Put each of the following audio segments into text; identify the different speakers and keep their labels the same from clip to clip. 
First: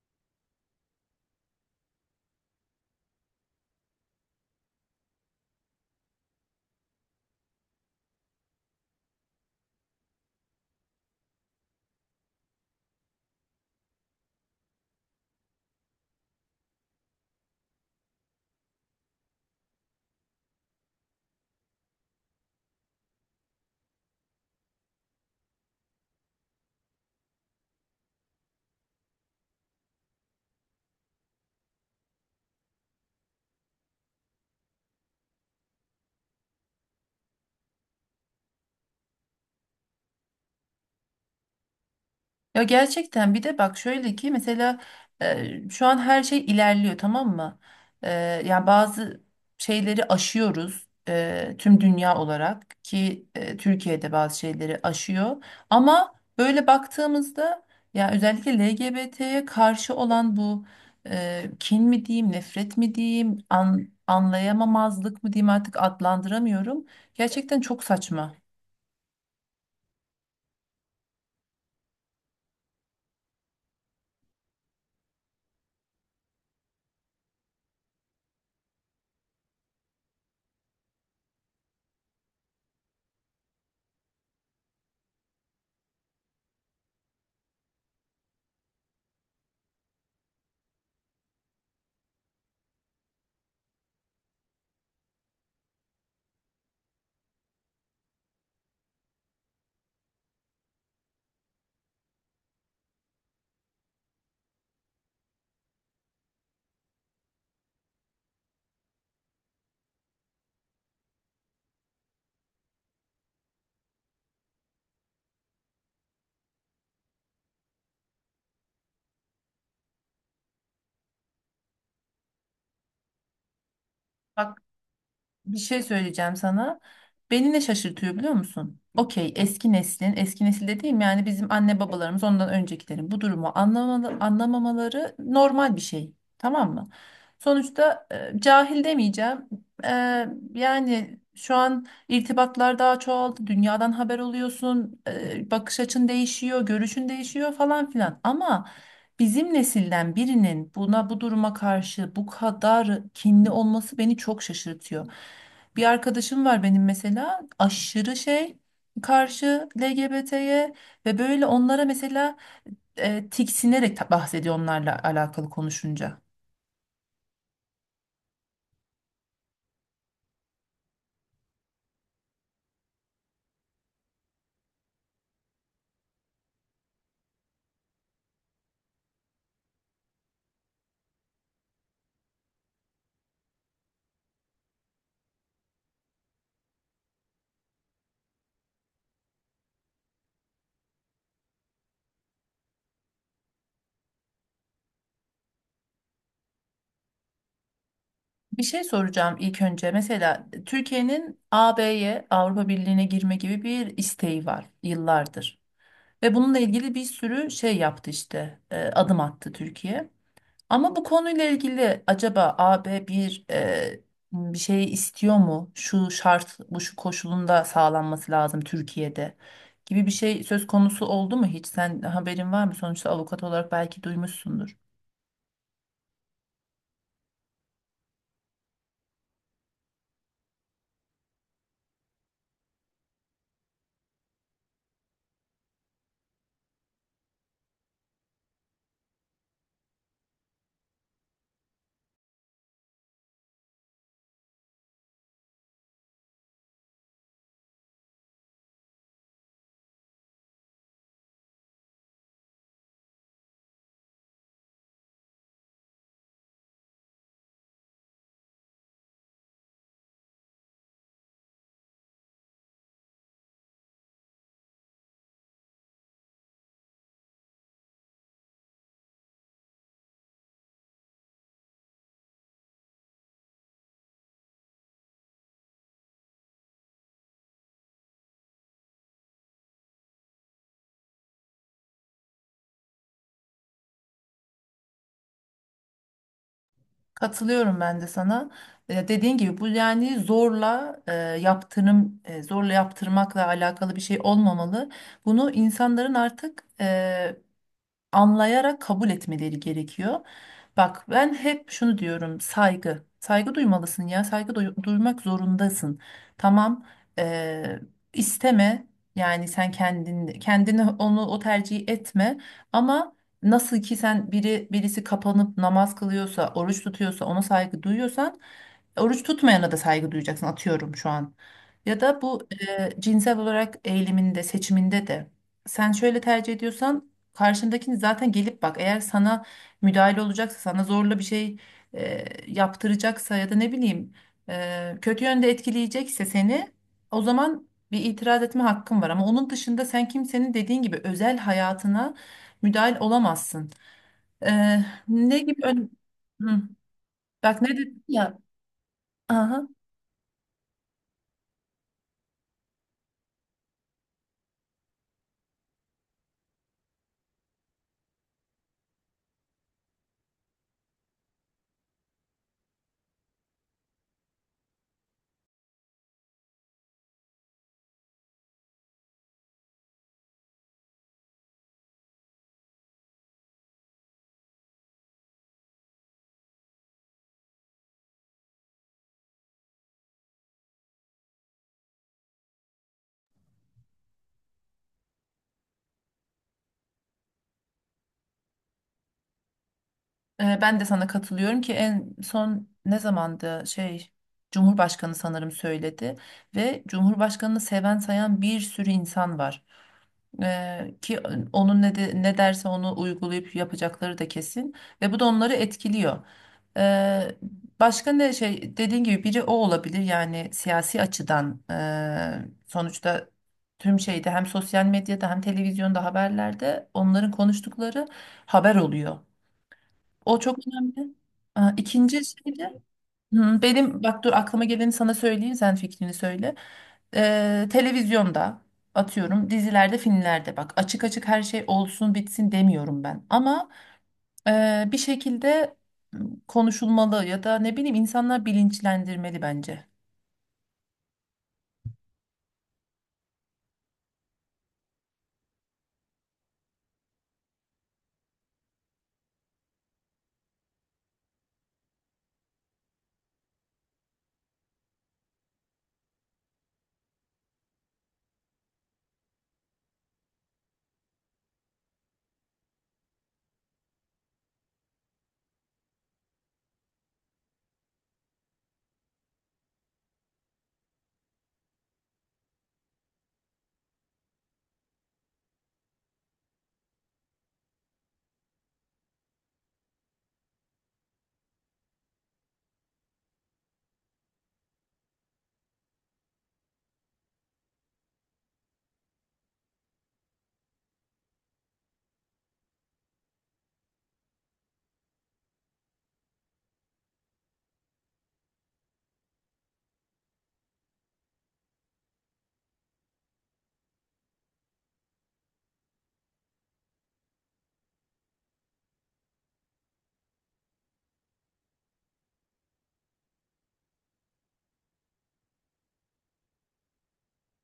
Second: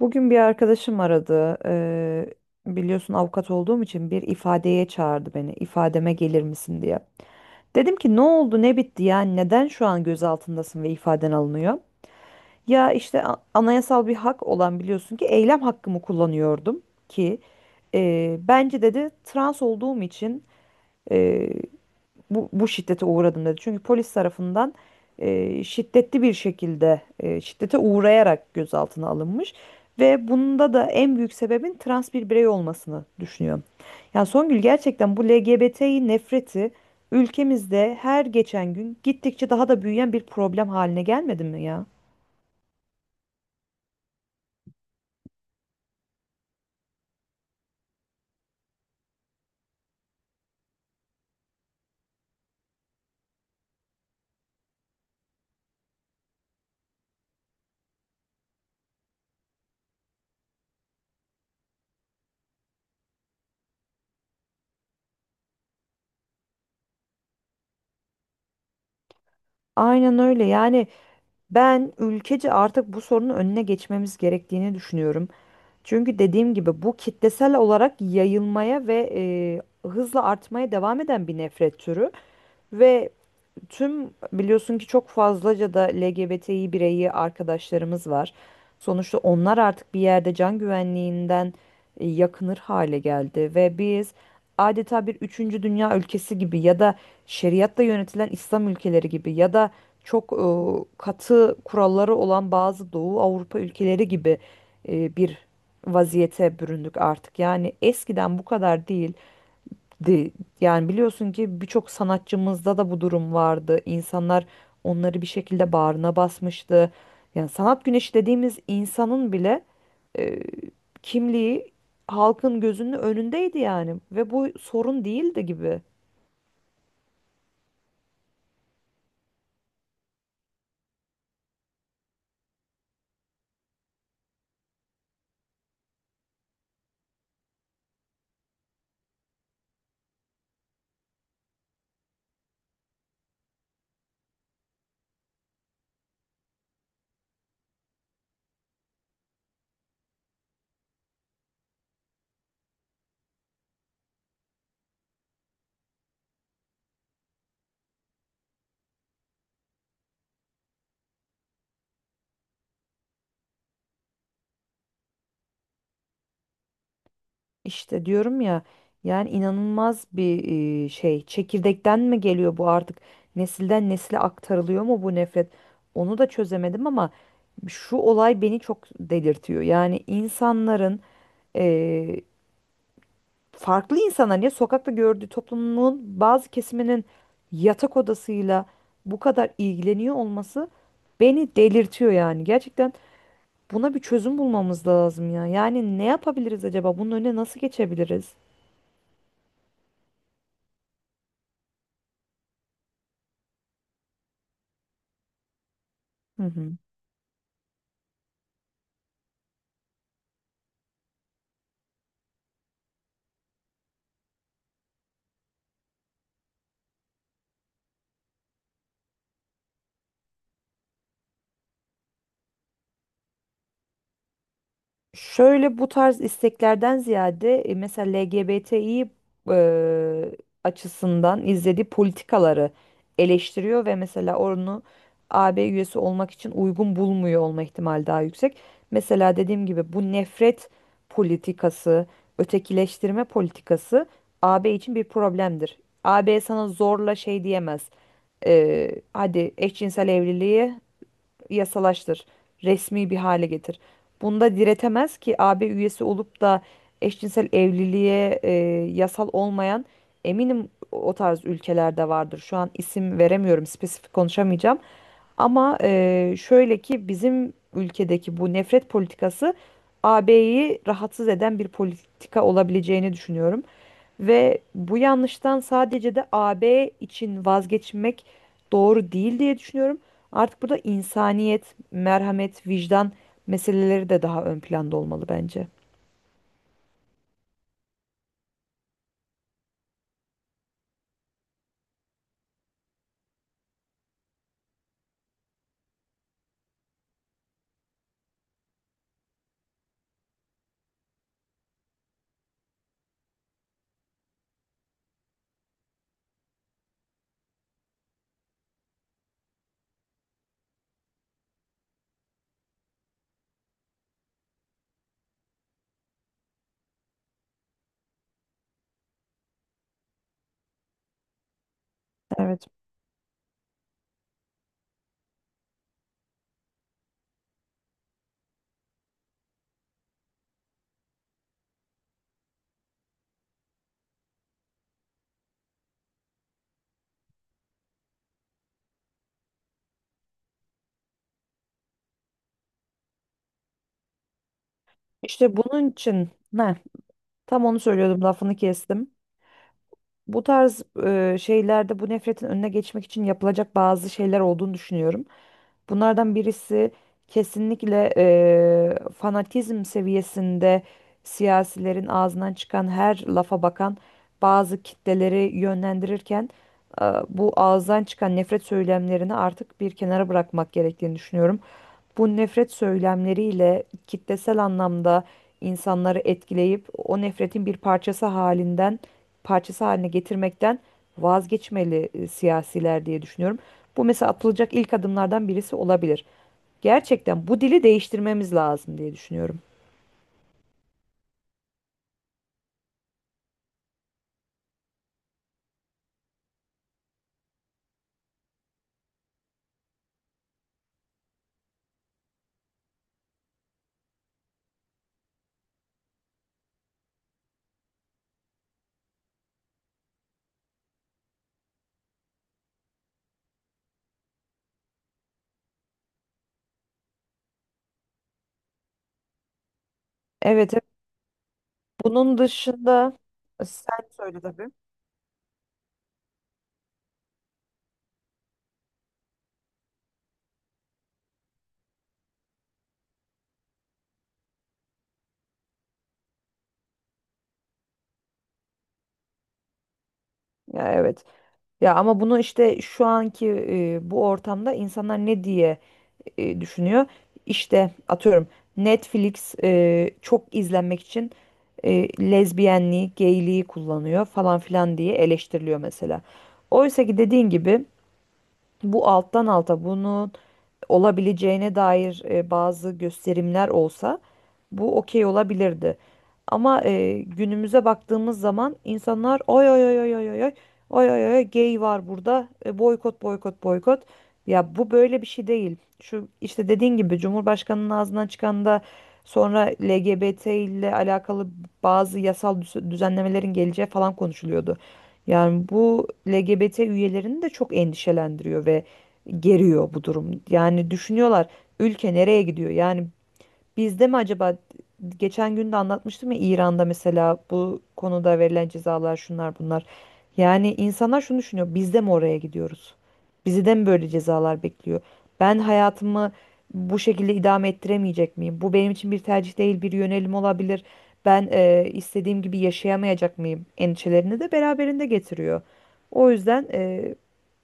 Speaker 1: Bugün bir arkadaşım aradı. Biliyorsun avukat olduğum için bir ifadeye çağırdı beni. İfademe gelir misin diye. Dedim ki ne oldu, ne bitti yani neden şu an gözaltındasın ve ifaden alınıyor? Ya işte anayasal bir hak olan biliyorsun ki eylem hakkımı kullanıyordum ki bence dedi trans olduğum için bu şiddete uğradım dedi. Çünkü polis tarafından şiddetli bir şekilde şiddete uğrayarak gözaltına alınmış ve bunda da en büyük sebebin trans bir birey olmasını düşünüyorum. Yani Songül, gerçekten bu LGBT'yi nefreti ülkemizde her geçen gün gittikçe daha da büyüyen bir problem haline gelmedi mi ya?
Speaker 2: Ya gerçekten bir de bak şöyle ki mesela şu an her şey ilerliyor, tamam mı? E, Yani bazı şeyleri aşıyoruz, tüm dünya olarak ki Türkiye'de bazı şeyleri aşıyor. Ama böyle baktığımızda ya özellikle LGBT'ye karşı olan bu kin mi diyeyim, nefret mi diyeyim, anlayamamazlık mı diyeyim, artık adlandıramıyorum. Gerçekten çok saçma.
Speaker 1: Aynen öyle. Yani ben ülkece artık bu sorunun önüne geçmemiz gerektiğini düşünüyorum. Çünkü dediğim gibi bu kitlesel olarak yayılmaya ve hızla artmaya devam eden bir nefret türü ve tüm biliyorsun ki çok fazlaca da LGBTİ bireyi arkadaşlarımız var. Sonuçta onlar artık bir yerde can güvenliğinden yakınır hale geldi ve biz adeta bir üçüncü dünya ülkesi gibi ya da şeriatla yönetilen İslam ülkeleri gibi ya da çok katı kuralları olan bazı Doğu Avrupa ülkeleri gibi bir vaziyete büründük artık. Yani eskiden bu kadar değil di- Yani biliyorsun ki birçok sanatçımızda da bu durum vardı. İnsanlar onları bir şekilde bağrına basmıştı. Yani sanat güneşi dediğimiz insanın bile e, kimliği halkın gözünün önündeydi yani ve bu sorun değildi
Speaker 2: Bir
Speaker 1: gibi.
Speaker 2: şey söyleyeceğim sana. Beni ne şaşırtıyor biliyor musun? Okey, eski neslin, eski nesil dediğim yani bizim anne babalarımız ondan öncekilerin bu durumu anlamalı, anlamamaları normal bir şey. Tamam mı? Sonuçta cahil demeyeceğim. E, Yani şu an irtibatlar daha çoğaldı. Dünyadan haber oluyorsun. Bakış açın değişiyor, görüşün değişiyor falan filan. Ama... bizim nesilden birinin buna bu duruma karşı bu kadar kinli olması beni çok şaşırtıyor. Bir arkadaşım var benim mesela, aşırı şey, karşı LGBT'ye, ve böyle onlara mesela tiksinerek bahsediyor onlarla alakalı konuşunca.
Speaker 1: İşte diyorum ya, yani inanılmaz bir şey, çekirdekten mi geliyor bu, artık nesilden nesile aktarılıyor mu bu nefret, onu da çözemedim ama şu olay beni çok delirtiyor yani insanların e, farklı insanların, ya sokakta gördüğü toplumun bazı kesiminin yatak odasıyla bu kadar ilgileniyor olması beni delirtiyor yani. Gerçekten buna bir çözüm bulmamız lazım ya, yani ne yapabiliriz acaba, bunun önüne nasıl geçebiliriz?
Speaker 2: Bir şey soracağım ilk önce. Mesela Türkiye'nin AB'ye, Avrupa Birliği'ne girme gibi bir isteği var yıllardır. Ve
Speaker 1: Hı
Speaker 2: bununla
Speaker 1: hı.
Speaker 2: ilgili bir sürü şey yaptı işte, adım attı Türkiye. Ama bu konuyla ilgili acaba A B bir bir şey istiyor mu? Şu şart, bu şu koşulunda sağlanması lazım Türkiye'de gibi bir şey söz konusu oldu mu hiç? Sen, haberin var mı? Sonuçta avukat olarak belki duymuşsundur.
Speaker 1: Şöyle, bu tarz isteklerden ziyade mesela LGBTİ e, açısından izlediği politikaları eleştiriyor ve mesela onu AB üyesi olmak için uygun bulmuyor olma ihtimali daha yüksek. Mesela dediğim gibi bu nefret politikası, ötekileştirme politikası AB için bir problemdir. AB sana zorla şey diyemez. Hadi eşcinsel evliliği yasalaştır, resmi bir hale getir. Bunda diretemez ki AB üyesi olup da eşcinsel evliliğe yasal olmayan, eminim o tarz ülkelerde vardır. Şu an isim veremiyorum, spesifik konuşamayacağım. Ama şöyle ki bizim ülkedeki bu nefret politikası AB'yi rahatsız eden bir politika olabileceğini düşünüyorum. Ve bu yanlıştan sadece de AB için vazgeçmek doğru değil diye düşünüyorum. Artık burada insaniyet, merhamet, vicdan meseleleri de daha ön planda olmalı bence.
Speaker 2: Katılıyorum ben de sana. Dediğin gibi bu, yani zorla yaptırım, zorla yaptırmakla alakalı bir şey olmamalı. Bunu insanların artık anlayarak kabul etmeleri gerekiyor. Bak ben hep şunu diyorum, saygı. Saygı duymalısın, ya saygı duymak zorundasın. Tamam, eee, isteme, yani sen kendin kendini onu o tercihi etme, ama nasıl ki sen birisi kapanıp namaz kılıyorsa oruç tutuyorsa ona saygı duyuyorsan, oruç tutmayana da saygı duyacaksın, atıyorum şu an. Ya da bu
Speaker 1: Evet.
Speaker 2: cinsel olarak eğiliminde, seçiminde de sen şöyle tercih ediyorsan, karşındakini zaten gelip bak, eğer sana müdahale olacaksa, sana zorla bir şey e, yaptıracaksa, ya da ne bileyim kötü yönde etkileyecekse seni, o zaman bir itiraz etme hakkın var, ama onun dışında sen kimsenin dediğin gibi özel hayatına müdahil olamazsın. E, Ne
Speaker 1: İşte
Speaker 2: gibi
Speaker 1: bunun için
Speaker 2: hı,
Speaker 1: ne?
Speaker 2: bak
Speaker 1: Tam
Speaker 2: ne
Speaker 1: onu
Speaker 2: dedim
Speaker 1: söylüyordum,
Speaker 2: ya,
Speaker 1: lafını kestim.
Speaker 2: aha,
Speaker 1: Bu tarz şeylerde bu nefretin önüne geçmek için yapılacak bazı şeyler olduğunu düşünüyorum. Bunlardan birisi kesinlikle fanatizm seviyesinde siyasilerin ağzından çıkan her lafa bakan bazı kitleleri yönlendirirken bu ağızdan çıkan nefret söylemlerini artık bir kenara bırakmak gerektiğini düşünüyorum. Bu nefret söylemleriyle kitlesel anlamda insanları etkileyip o nefretin bir parçası halinden parçası haline getirmekten vazgeçmeli siyasiler diye düşünüyorum. Bu mesela atılacak ilk adımlardan birisi olabilir. Gerçekten bu dili değiştirmemiz lazım diye düşünüyorum.
Speaker 2: Ben de sana katılıyorum ki en son ne zamandı şey, Cumhurbaşkanı sanırım söyledi, ve Cumhurbaşkanı'nı seven sayan bir sürü insan var. Ki onun ne derse onu uygulayıp yapacakları da kesin, ve bu da onları etkiliyor. Ee, Başka ne şey, dediğin gibi biri o olabilir, yani siyasi açıdan, sonuçta tüm şeyde, hem sosyal medyada hem televizyonda haberlerde onların konuştukları haber oluyor. O çok
Speaker 1: Evet, evet.
Speaker 2: önemli. Aa, İkinci
Speaker 1: Bunun
Speaker 2: şey de
Speaker 1: dışında,
Speaker 2: hı,
Speaker 1: sen
Speaker 2: benim, bak dur
Speaker 1: söyle
Speaker 2: aklıma
Speaker 1: tabii.
Speaker 2: geleni sana söyleyeyim, sen fikrini söyle. Televizyonda atıyorum dizilerde filmlerde, bak açık açık her şey olsun bitsin demiyorum ben. Ama bir şekilde m, konuşulmalı ya da ne bileyim, insanlar bilinçlendirmeli bence.
Speaker 1: Ya evet. Ya ama bunu işte şu anki bu ortamda insanlar ne diye düşünüyor? İşte atıyorum, Netflix çok izlenmek için e, lezbiyenliği, geyliği kullanıyor falan filan diye eleştiriliyor mesela. Oysa ki dediğin gibi bu alttan alta bunu olabileceğine dair bazı gösterimler olsa, bu okey olabilirdi. Ama günümüze baktığımız zaman insanlar, oy oy oy oy oy oy oy oy oy oy, gay var burada, boykot boykot boykot. Ya bu böyle bir şey değil. Şu işte dediğin gibi Cumhurbaşkanının ağzından çıkan da, sonra LGBT ile alakalı bazı yasal düzenlemelerin geleceği falan konuşuluyordu. Yani bu LGBT üyelerini de çok endişelendiriyor ve geriyor bu durum. Yani düşünüyorlar, ülke nereye gidiyor? Yani bizde mi acaba, geçen gün de anlatmıştım ya, İran'da mesela bu konuda verilen cezalar şunlar bunlar. Yani insanlar şunu düşünüyor, biz de mi oraya gidiyoruz? Bizi de mi böyle cezalar bekliyor? Ben hayatımı bu şekilde idame ettiremeyecek miyim? Bu benim için bir tercih değil, bir yönelim olabilir. Ben istediğim gibi yaşayamayacak mıyım? Endişelerini de beraberinde getiriyor. O yüzden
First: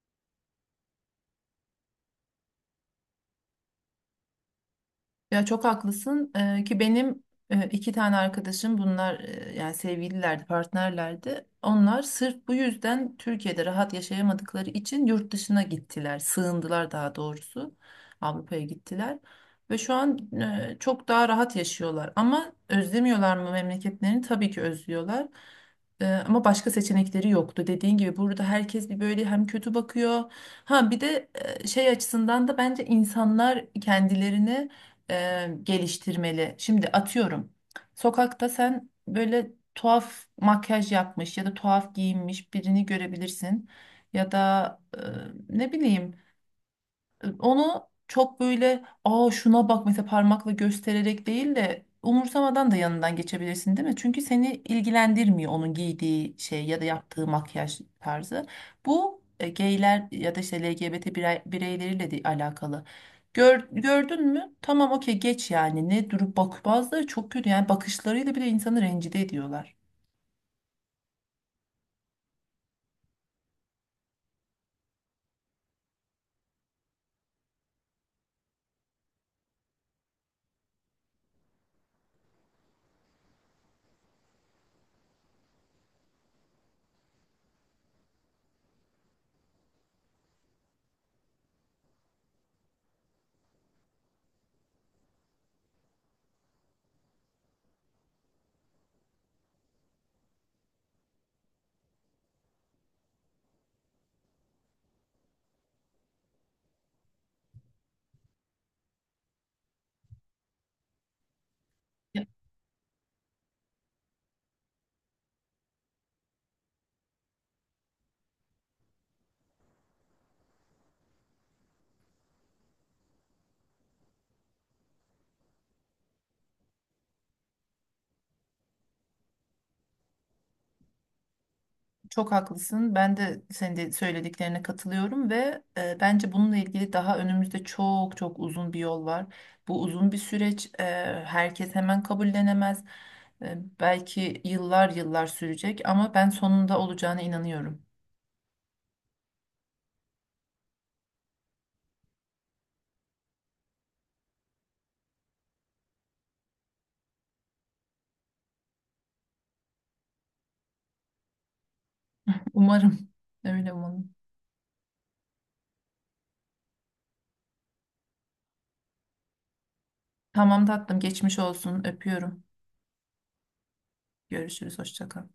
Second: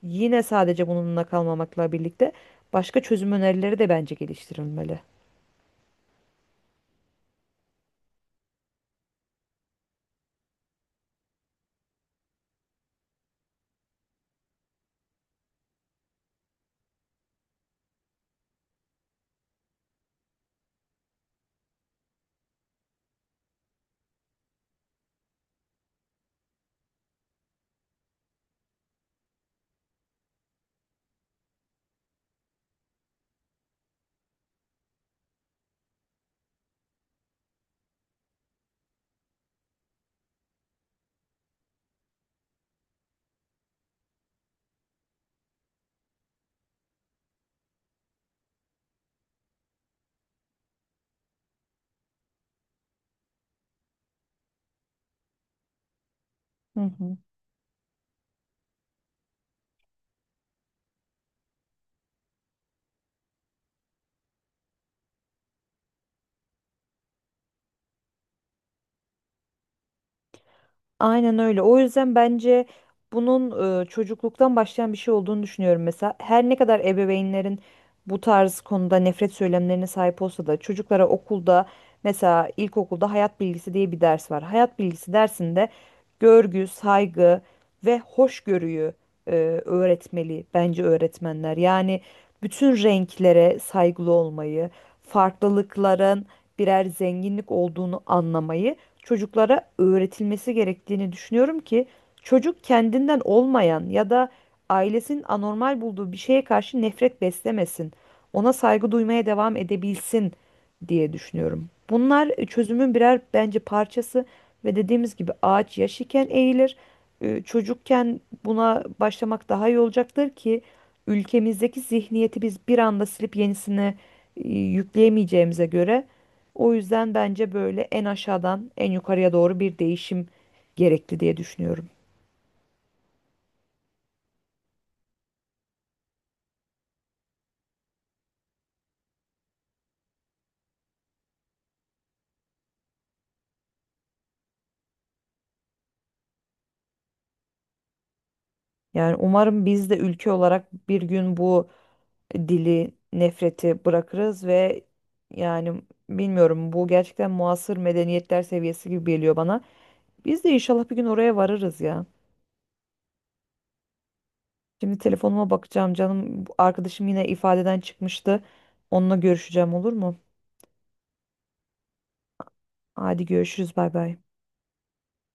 Speaker 1: yine sadece bununla kalmamakla birlikte başka çözüm önerileri de bence geliştirilmeli.
Speaker 2: Ya çok haklısın. Ki benim iki tane arkadaşım, bunlar yani sevgililerdi, partnerlerdi. Onlar sırf bu yüzden Türkiye'de rahat yaşayamadıkları için yurt dışına gittiler, sığındılar daha doğrusu. Avrupa'ya gittiler ve şu an çok daha rahat yaşıyorlar. Ama özlemiyorlar mı memleketlerini? Tabii ki özlüyorlar. Ama başka seçenekleri yoktu. Dediğin gibi burada herkes bir böyle hem kötü bakıyor. Ha bir de şey açısından da bence insanlar kendilerine geliştirmeli. Şimdi atıyorum, sokakta sen böyle tuhaf makyaj yapmış ya da tuhaf giyinmiş birini görebilirsin. Ya da ne bileyim, onu çok böyle aa şuna bak mesela parmakla göstererek değil de umursamadan da yanından geçebilirsin değil mi? Çünkü seni ilgilendirmiyor onun giydiği şey ya
Speaker 1: Hı
Speaker 2: da
Speaker 1: hı.
Speaker 2: yaptığı makyaj tarzı. Bu gayler ya da işte LGBT bireyleriyle de alakalı. Gördün mü? Tamam okey, geç yani. Ne durup bak, bazıları çok kötü yani, bakışlarıyla bile insanı rencide ediyorlar.
Speaker 1: Aynen öyle. O yüzden bence bunun çocukluktan başlayan bir şey olduğunu düşünüyorum. Mesela her ne kadar ebeveynlerin bu tarz konuda nefret söylemlerine sahip olsa da, çocuklara okulda, mesela ilkokulda hayat bilgisi diye bir ders var. Hayat bilgisi dersinde görgü, saygı ve hoşgörüyü e, öğretmeli bence öğretmenler. Yani bütün renklere saygılı olmayı, farklılıkların birer zenginlik olduğunu anlamayı çocuklara öğretilmesi gerektiğini düşünüyorum ki çocuk kendinden olmayan ya da ailesinin anormal bulduğu bir şeye karşı nefret beslemesin. Ona saygı duymaya devam edebilsin diye düşünüyorum. Bunlar çözümün birer bence parçası, ve dediğimiz gibi ağaç yaş iken eğilir. Çocukken buna başlamak daha iyi olacaktır ki ülkemizdeki zihniyeti biz bir anda silip yenisini yükleyemeyeceğimize göre, o yüzden bence böyle en aşağıdan en yukarıya doğru bir değişim gerekli diye düşünüyorum.
Speaker 2: Çok haklısın. Ben de senin de söylediklerine katılıyorum, ve bence bununla ilgili daha önümüzde çok çok uzun bir yol var. Bu uzun bir süreç. Herkes hemen kabullenemez. Belki yıllar yıllar sürecek, ama ben sonunda olacağına inanıyorum.
Speaker 1: Yani umarım biz de ülke olarak bir gün bu dili, nefreti bırakırız ve, yani bilmiyorum, bu gerçekten muasır medeniyetler seviyesi gibi geliyor bana. Biz de inşallah bir gün oraya varırız ya.
Speaker 2: Umarım. Öyle umarım.
Speaker 1: Şimdi telefonuma bakacağım canım. Bu arkadaşım yine ifadeden çıkmıştı. Onunla görüşeceğim, olur mu?
Speaker 2: Tamam tatlım. Geçmiş olsun. Öpüyorum.
Speaker 1: Hadi görüşürüz, bay bay.
Speaker 2: Görüşürüz. Hoşça kal.